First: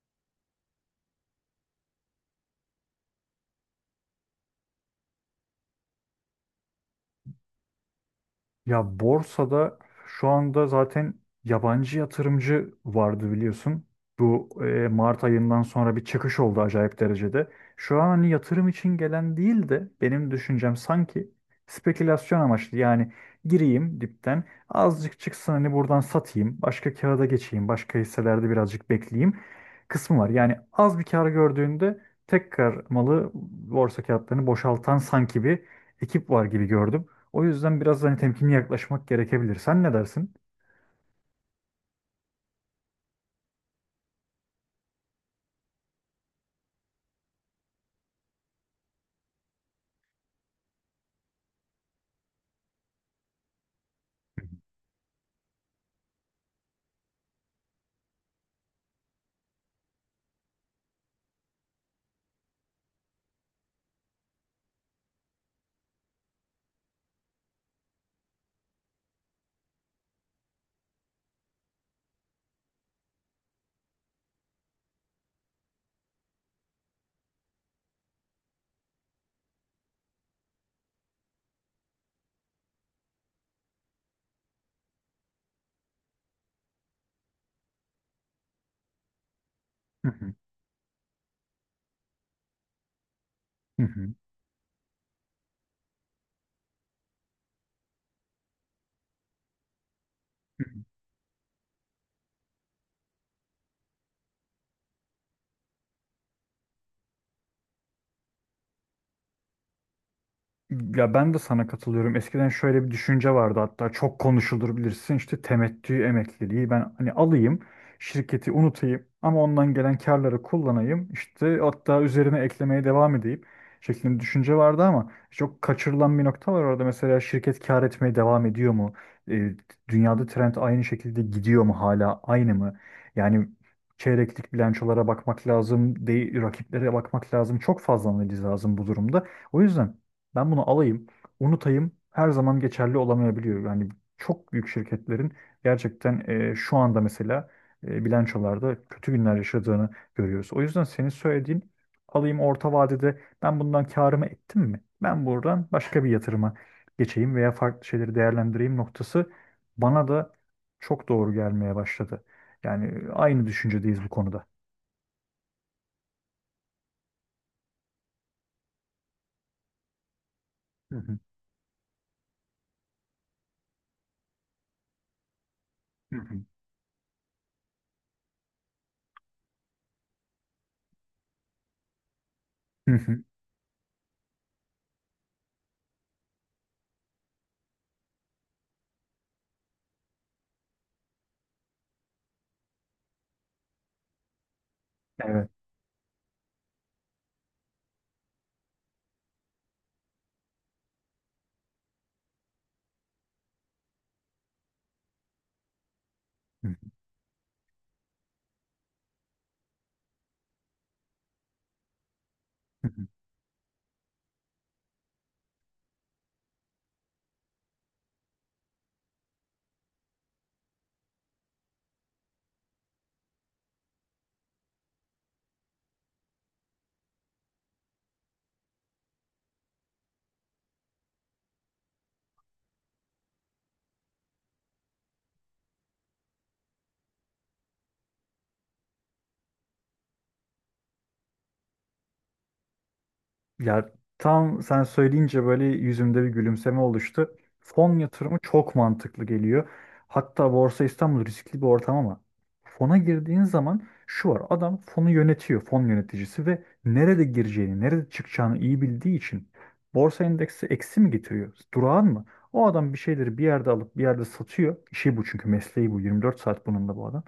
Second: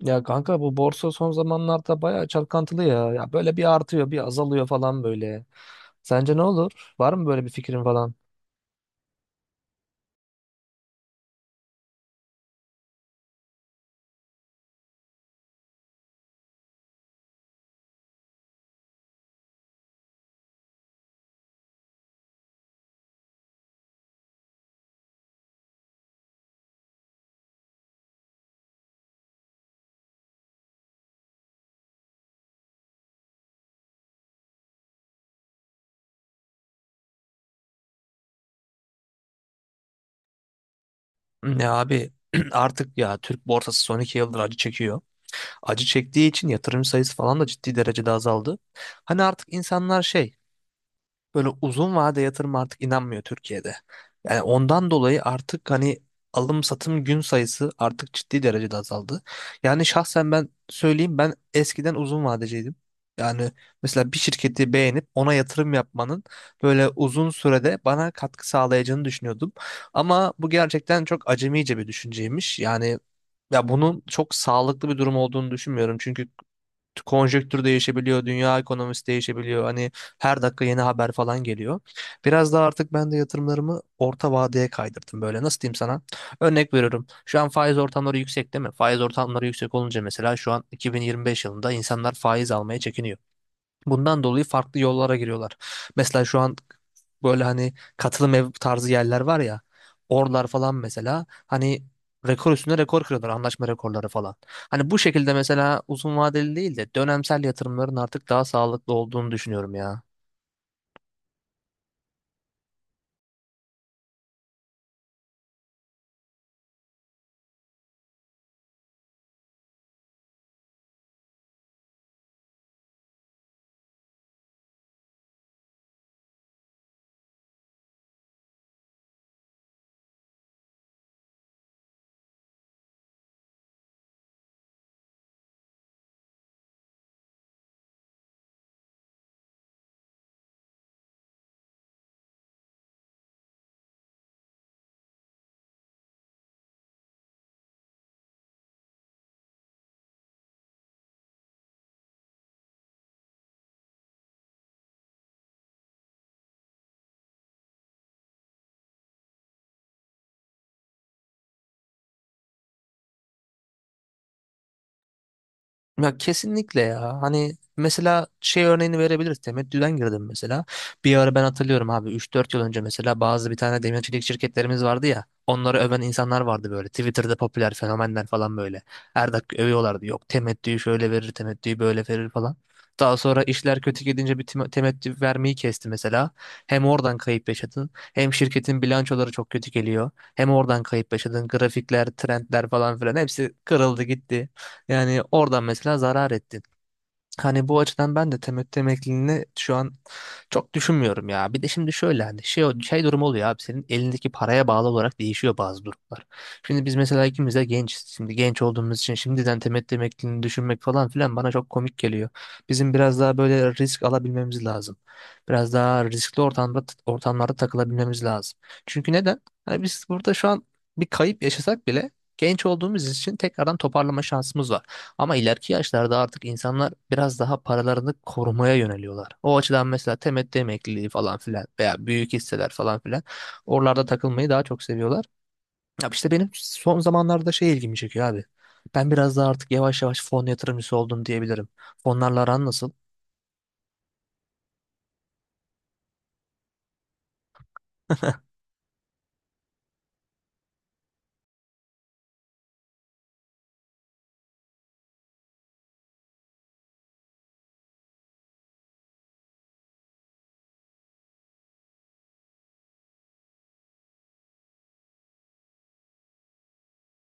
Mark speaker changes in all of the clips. Speaker 1: Ya kanka bu borsa son zamanlarda bayağı çalkantılı ya. Ya böyle bir artıyor, bir azalıyor falan böyle. Sence ne olur? Var mı böyle bir fikrin falan?
Speaker 2: Ya borsada şu anda zaten yabancı yatırımcı vardı biliyorsun. Bu Mart ayından sonra bir çıkış oldu acayip derecede. Şu an hani yatırım için gelen değil de benim düşüncem sanki spekülasyon amaçlı. Yani gireyim dipten azıcık çıksın hani buradan satayım. Başka kağıda geçeyim. Başka hisselerde birazcık bekleyeyim kısmı var. Yani az bir kar gördüğünde tekrar malı borsa kağıtlarını boşaltan sanki bir ekip var gibi gördüm. O yüzden biraz hani temkinli yaklaşmak gerekebilir. Sen ne dersin?
Speaker 1: Ya abi artık ya Türk borsası son iki yıldır acı çekiyor. Acı çektiği için yatırım sayısı falan da ciddi derecede azaldı. Hani artık insanlar şey böyle uzun vade yatırım artık inanmıyor Türkiye'de. Yani ondan dolayı artık hani alım satım gün sayısı artık ciddi derecede azaldı. Yani şahsen ben söyleyeyim ben eskiden uzun vadeciydim. Yani mesela bir şirketi beğenip ona yatırım yapmanın böyle uzun sürede bana katkı sağlayacağını düşünüyordum. Ama bu gerçekten çok acemice bir düşünceymiş. Yani ya bunun çok sağlıklı bir durum olduğunu düşünmüyorum. Çünkü konjektür değişebiliyor, dünya ekonomisi değişebiliyor. Hani her dakika yeni haber falan geliyor. Biraz daha artık ben de yatırımlarımı orta vadeye kaydırdım böyle. Nasıl diyeyim sana? Örnek veriyorum. Şu an faiz ortamları yüksek değil mi? Faiz ortamları yüksek olunca
Speaker 2: Hı hı.
Speaker 1: mesela şu an 2025 yılında insanlar faiz almaya çekiniyor.
Speaker 2: Hı hı.
Speaker 1: Bundan dolayı farklı yollara giriyorlar. Mesela şu an böyle hani katılım ev tarzı yerler var ya. Oralar
Speaker 2: Hı
Speaker 1: falan
Speaker 2: hı.
Speaker 1: mesela hani rekor üstüne rekor kırıyorlar anlaşma rekorları falan. Hani bu şekilde mesela uzun vadeli değil de dönemsel yatırımların artık daha sağlıklı olduğunu düşünüyorum ya.
Speaker 2: Ya ben de sana katılıyorum. Eskiden şöyle bir düşünce vardı, hatta çok konuşulur bilirsin, işte temettü emekliliği, ben hani alayım şirketi unutayım ama ondan gelen karları kullanayım, işte hatta üzerine eklemeye devam edeyim şeklinde bir düşünce vardı ama çok kaçırılan bir nokta var orada. Mesela şirket kar etmeye devam ediyor mu? E, Dünyada trend aynı şekilde gidiyor mu, hala aynı mı? Yani çeyreklik bilançolara bakmak lazım, değil, rakiplere bakmak lazım. Çok fazla analiz lazım bu durumda. O yüzden ben bunu alayım, unutayım, her zaman geçerli olamayabiliyor. Yani çok büyük şirketlerin gerçekten şu anda mesela bilançolarda kötü günler yaşadığını görüyoruz. O yüzden senin söylediğin alayım, orta vadede ben bundan karımı ettim mi, ben buradan başka bir yatırıma geçeyim veya farklı şeyleri değerlendireyim noktası bana da çok doğru gelmeye başladı. Yani aynı düşüncedeyiz bu konuda.
Speaker 1: Ya kesinlikle ya. Hani mesela şey örneğini verebiliriz. Temettüden girdim mesela.
Speaker 2: Hı
Speaker 1: Bir
Speaker 2: hı.
Speaker 1: ara ben hatırlıyorum abi üç dört yıl önce mesela bazı bir tane demir şirketlerimiz vardı ya. Onları öven
Speaker 2: Hı hı.
Speaker 1: insanlar vardı böyle. Twitter'da popüler fenomenler falan böyle. Her dakika övüyorlardı. Yok temettüyü şöyle verir, temettüyü böyle verir falan.
Speaker 2: Hı
Speaker 1: Daha
Speaker 2: hı.
Speaker 1: sonra işler kötü gidince temettü vermeyi kesti mesela. Hem oradan kayıp yaşadın, hem şirketin bilançoları çok kötü geliyor. Hem oradan kayıp yaşadın, grafikler, trendler falan filan hepsi kırıldı gitti. Yani
Speaker 2: Evet.
Speaker 1: oradan mesela zarar ettin. Hani bu açıdan ben de temettü emekliliğini şu an çok düşünmüyorum ya. Bir de şimdi şöyle hani şey durum oluyor abi senin elindeki paraya bağlı olarak değişiyor bazı durumlar.
Speaker 2: Hı
Speaker 1: Şimdi biz mesela ikimiz de gençiz. Şimdi genç olduğumuz için şimdiden temettü emekliliğini düşünmek falan filan bana çok komik geliyor.
Speaker 2: hı.
Speaker 1: Bizim biraz daha böyle risk alabilmemiz lazım. Biraz daha riskli ortamlarda takılabilmemiz lazım. Çünkü neden? Hani biz burada şu an bir kayıp yaşasak bile genç olduğumuz için tekrardan toparlama şansımız var. Ama ileriki yaşlarda artık insanlar biraz daha paralarını korumaya yöneliyorlar. O açıdan mesela temettü emekliliği falan filan veya büyük hisseler falan filan oralarda takılmayı daha çok seviyorlar. Ya işte benim son zamanlarda şey ilgimi çekiyor abi. Ben biraz daha artık yavaş yavaş fon yatırımcısı oldum diyebilirim. Fonlarla aran nasıl?
Speaker 2: Ya tam sen söyleyince böyle yüzümde bir gülümseme oluştu. Fon yatırımı çok mantıklı geliyor. Hatta Borsa İstanbul riskli bir ortam ama fona girdiğin zaman şu var. Adam fonu yönetiyor, fon yöneticisi, ve nerede gireceğini, nerede çıkacağını iyi bildiği için borsa endeksi eksi mi getiriyor, durağan mı, o adam bir şeyleri bir yerde alıp bir yerde satıyor. İşi bu çünkü mesleği bu. 24 saat bununla bu adam.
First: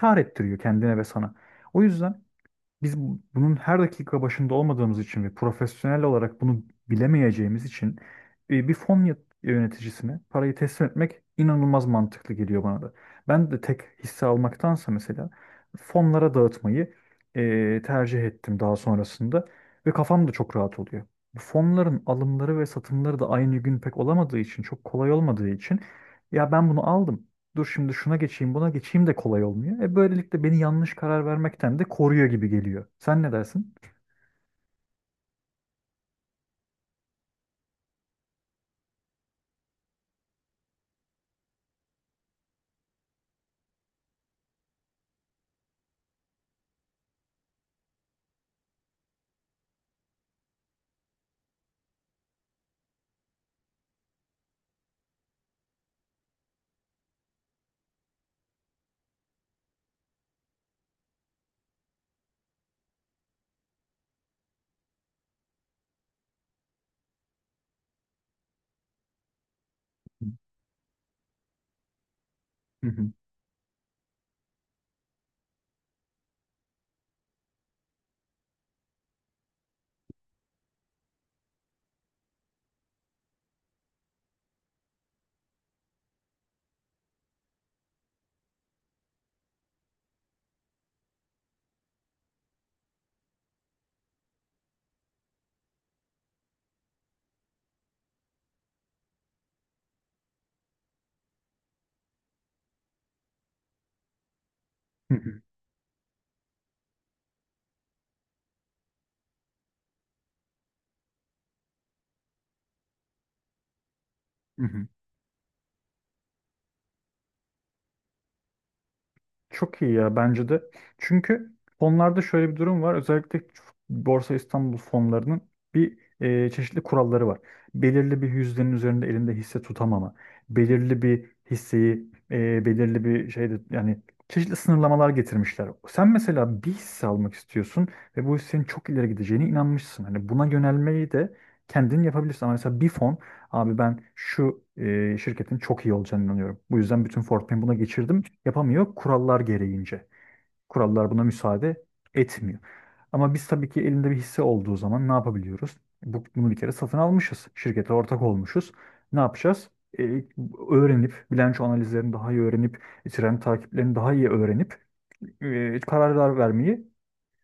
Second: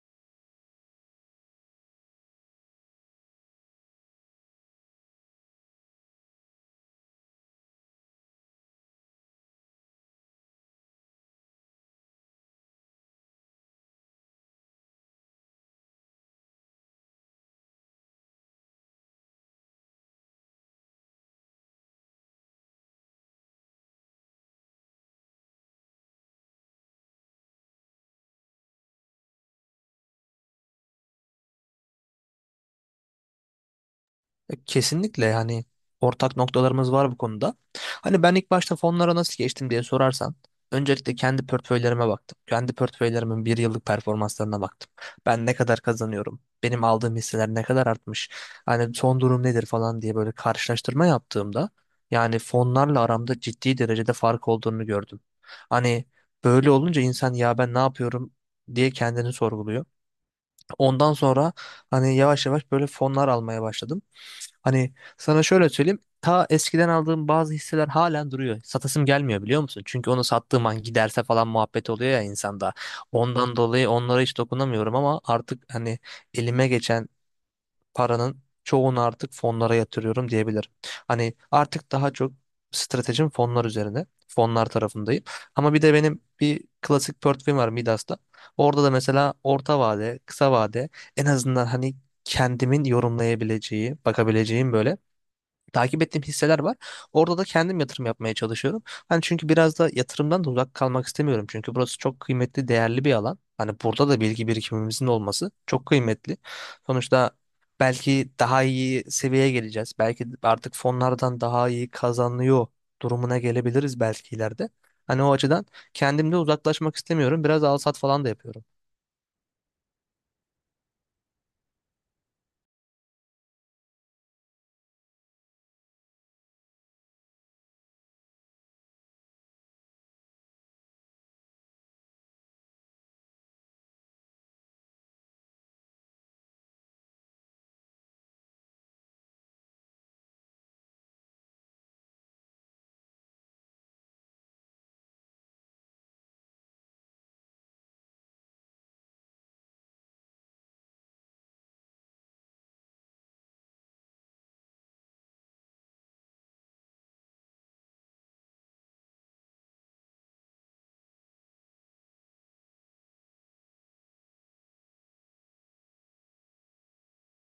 Speaker 2: Kâr ettiriyor kendine ve sana. O yüzden bunun her dakika başında olmadığımız için ve profesyonel olarak bunu bilemeyeceğimiz için bir yöneticisine parayı teslim etmek inanılmaz mantıklı geliyor bana da. Ben de tek hisse almaktansa mesela fonlara dağıtmayı tercih ettim daha sonrasında ve kafam da çok rahat oluyor. Bu fonların alımları ve satımları da aynı gün pek olamadığı için, çok kolay olmadığı için, ya ben bunu aldım, dur şimdi şuna geçeyim, buna geçeyim de kolay olmuyor. E böylelikle beni yanlış karar vermekten de koruyor gibi geliyor. Sen ne dersin?
Speaker 1: Kesinlikle yani ortak noktalarımız var bu konuda. Hani ben ilk başta fonlara nasıl geçtim diye sorarsan öncelikle kendi portföylerime baktım. Kendi portföylerimin bir yıllık performanslarına baktım. Ben ne kadar kazanıyorum? Benim aldığım hisseler ne kadar artmış? Hani son durum nedir falan diye böyle karşılaştırma yaptığımda yani fonlarla aramda ciddi derecede fark olduğunu gördüm. Hani böyle olunca insan ya ben ne yapıyorum diye kendini sorguluyor. Ondan sonra hani yavaş yavaş böyle fonlar almaya başladım. Hani sana şöyle söyleyeyim. Ta eskiden aldığım bazı hisseler halen duruyor. Satasım gelmiyor biliyor musun? Çünkü onu sattığım an giderse falan muhabbet oluyor ya insanda.
Speaker 2: Hı hı.
Speaker 1: Ondan dolayı onlara hiç dokunamıyorum ama artık hani elime geçen paranın çoğunu artık fonlara yatırıyorum diyebilirim. Hani artık daha çok stratejim fonlar üzerine. Fonlar tarafındayım. Ama bir de benim bir klasik portföyüm var Midas'ta. Orada da mesela orta vade, kısa vade en azından hani kendimin yorumlayabileceği, bakabileceğim böyle takip ettiğim hisseler var. Orada da kendim yatırım yapmaya çalışıyorum. Hani çünkü biraz da yatırımdan da uzak kalmak istemiyorum. Çünkü burası çok kıymetli, değerli bir alan. Hani burada da bilgi birikimimizin
Speaker 2: Hı hı.
Speaker 1: olması çok kıymetli. Sonuçta belki daha iyi seviyeye geleceğiz. Belki artık fonlardan daha iyi kazanıyor durumuna gelebiliriz belki
Speaker 2: Hı
Speaker 1: ileride.
Speaker 2: hı.
Speaker 1: Hani o açıdan kendimde uzaklaşmak istemiyorum. Biraz al sat falan da yapıyorum.
Speaker 2: Çok iyi ya, bence de. Çünkü fonlarda şöyle bir durum var. Özellikle Borsa İstanbul fonlarının bir çeşitli kuralları var. Belirli bir yüzdenin üzerinde elinde hisse tutamama, belirli bir hisseyi belirli bir şeyde, yani çeşitli sınırlamalar getirmişler. Sen mesela bir hisse almak istiyorsun ve bu hissenin çok ileri gideceğine inanmışsın. Hani buna yönelmeyi de kendin yapabilirsin. Ama mesela bir fon, abi ben şu şirketin çok iyi olacağına inanıyorum, bu yüzden bütün Fortnite'ı buna geçirdim, yapamıyor kurallar gereğince. Kurallar buna müsaade etmiyor. Ama biz tabii ki elinde bir hisse olduğu zaman ne yapabiliyoruz? Bunu bir kere satın almışız. Şirkete ortak olmuşuz. Ne yapacağız? E, Öğrenip, bilanço analizlerini daha iyi öğrenip, trend takiplerini daha iyi öğrenip kararlar vermeyi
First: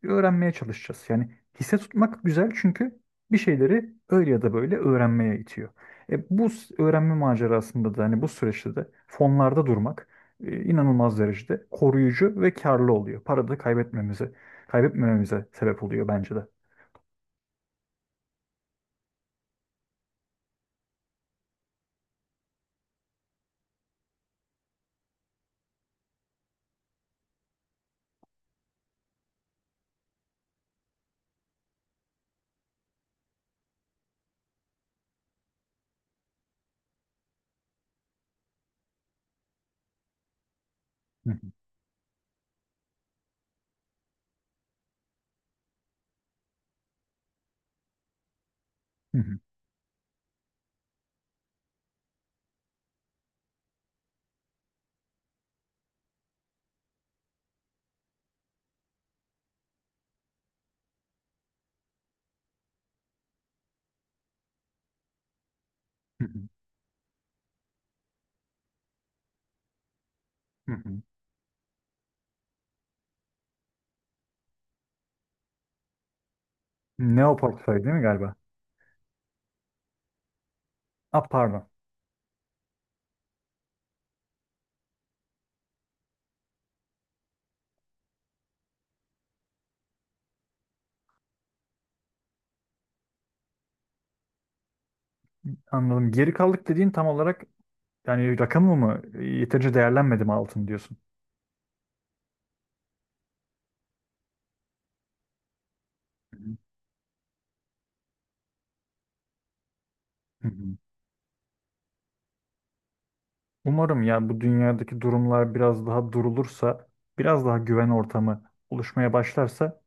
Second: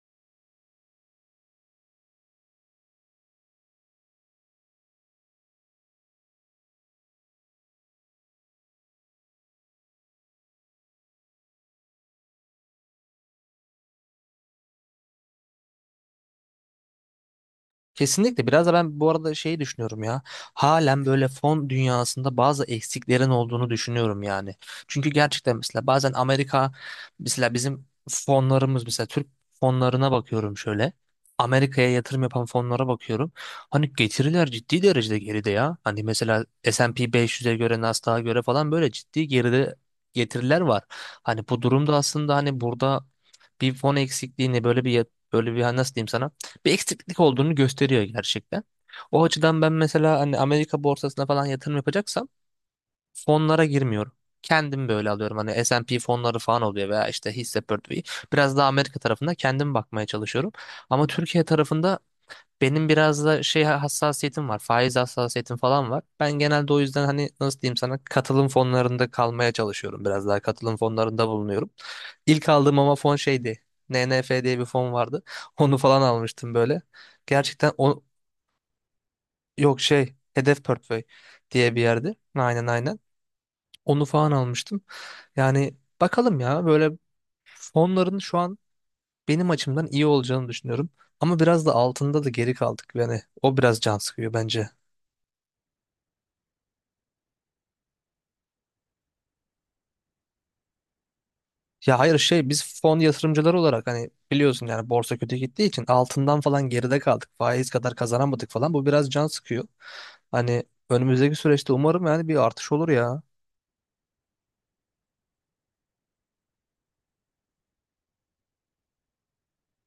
Speaker 2: öğrenmeye çalışacağız. Yani hisse tutmak güzel çünkü bir şeyleri öyle ya da böyle öğrenmeye itiyor. E, öğrenme macerasında da hani bu süreçte de fonlarda durmak inanılmaz derecede koruyucu ve karlı oluyor. Para da kaybetmemize, kaybetmememize sebep oluyor bence de.
Speaker 1: Kesinlikle. Biraz da ben bu arada şey düşünüyorum ya. Halen böyle fon dünyasında bazı eksiklerin olduğunu düşünüyorum yani. Çünkü gerçekten mesela bazen Amerika mesela bizim fonlarımız mesela Türk fonlarına bakıyorum şöyle. Amerika'ya yatırım yapan fonlara bakıyorum. Hani getiriler ciddi derecede geride ya. Hani mesela S&P 500'e göre Nasdaq'a göre falan böyle ciddi geride getiriler var.
Speaker 2: Hı hı,
Speaker 1: Hani bu durumda aslında hani burada bir fon eksikliğini böyle bir hani nasıl diyeyim sana bir eksiklik olduğunu gösteriyor gerçekten.
Speaker 2: hı
Speaker 1: O
Speaker 2: hı,
Speaker 1: açıdan ben mesela hani Amerika borsasına falan yatırım yapacaksam fonlara girmiyorum. Kendim böyle alıyorum. Hani S&P fonları falan oluyor veya işte hisse portföyü. Biraz daha Amerika tarafında kendim bakmaya çalışıyorum. Ama Türkiye tarafında benim biraz da şey hassasiyetim var. Faiz hassasiyetim falan var.
Speaker 2: hı
Speaker 1: Ben genelde o yüzden hani nasıl diyeyim sana katılım fonlarında kalmaya çalışıyorum. Biraz daha
Speaker 2: hı, hı
Speaker 1: katılım
Speaker 2: hı.
Speaker 1: fonlarında bulunuyorum. İlk aldığım ama fon şeydi. NNF diye bir fon vardı. Onu falan almıştım böyle. Gerçekten
Speaker 2: Neoportföy değil mi
Speaker 1: o
Speaker 2: galiba?
Speaker 1: yok şey Hedef Portföy
Speaker 2: Ah, pardon.
Speaker 1: diye bir yerde. Aynen aynen. Onu falan almıştım. Yani bakalım ya böyle fonların şu an benim açımdan iyi olacağını düşünüyorum. Ama biraz da altında da geri kaldık. Yani o biraz can sıkıyor bence.
Speaker 2: Anladım. Geri kaldık dediğin tam olarak yani rakamı mı, yeterince değerlenmedi mi altın, diyorsun?
Speaker 1: Ya hayır şey biz fon yatırımcıları olarak hani biliyorsun yani borsa kötü gittiği için
Speaker 2: Hı
Speaker 1: altından
Speaker 2: hı,
Speaker 1: falan geride kaldık. Faiz kadar kazanamadık falan. Bu biraz can sıkıyor.
Speaker 2: hı
Speaker 1: Hani
Speaker 2: hı.
Speaker 1: önümüzdeki süreçte umarım yani bir artış olur ya.
Speaker 2: Umarım ya, bu dünyadaki durumlar biraz daha durulursa, biraz daha güven ortamı oluşmaya başlarsa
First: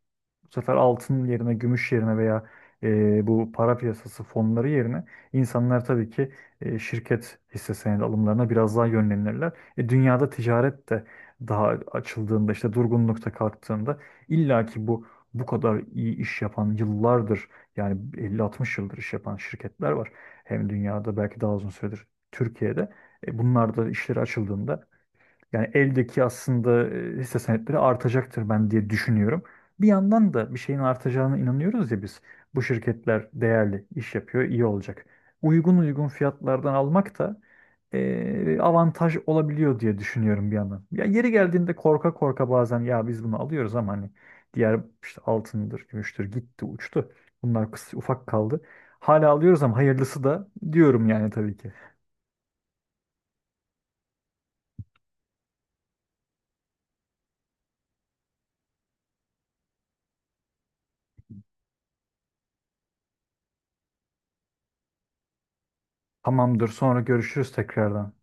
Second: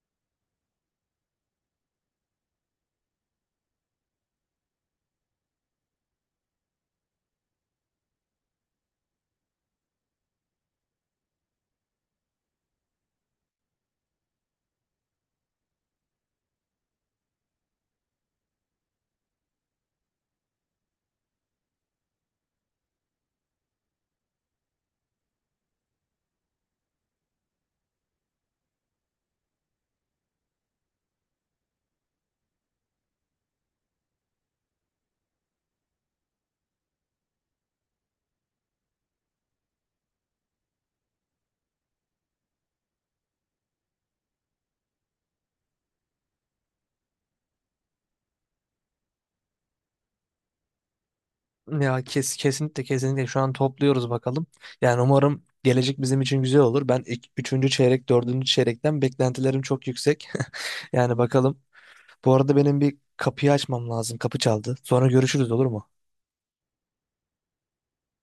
Speaker 2: bu sefer altın yerine, gümüş yerine veya bu para piyasası fonları yerine insanlar tabii ki şirket hisse senedi alımlarına biraz daha yönlenirler. E, dünyada ticaret de daha açıldığında, işte durgunlukta kalktığında illa ki bu kadar iyi iş yapan, yıllardır yani 50-60 yıldır iş yapan şirketler var. Hem dünyada belki daha uzun süredir, Türkiye'de. E, bunlar da işleri açıldığında yani eldeki aslında hisse senetleri artacaktır ben diye düşünüyorum. Bir yandan da bir şeyin artacağına inanıyoruz ya biz. Bu şirketler değerli iş yapıyor, iyi olacak. Uygun uygun fiyatlardan almak da avantaj olabiliyor diye düşünüyorum bir yandan. Ya yeri geldiğinde korka korka bazen ya biz bunu alıyoruz ama hani diğer işte altındır, gümüştür, gitti, uçtu. Bunlar kısa, ufak kaldı. Hala alıyoruz ama hayırlısı da diyorum yani tabii ki.
Speaker 1: Kesinlikle kesinlikle şu an topluyoruz bakalım. Yani umarım gelecek bizim için güzel olur. Ben üçüncü çeyrek, dördüncü çeyrekten beklentilerim çok yüksek. Yani bakalım. Bu arada benim bir kapıyı açmam lazım. Kapı çaldı. Sonra görüşürüz olur mu?
Speaker 2: Tamamdır, sonra görüşürüz tekrardan.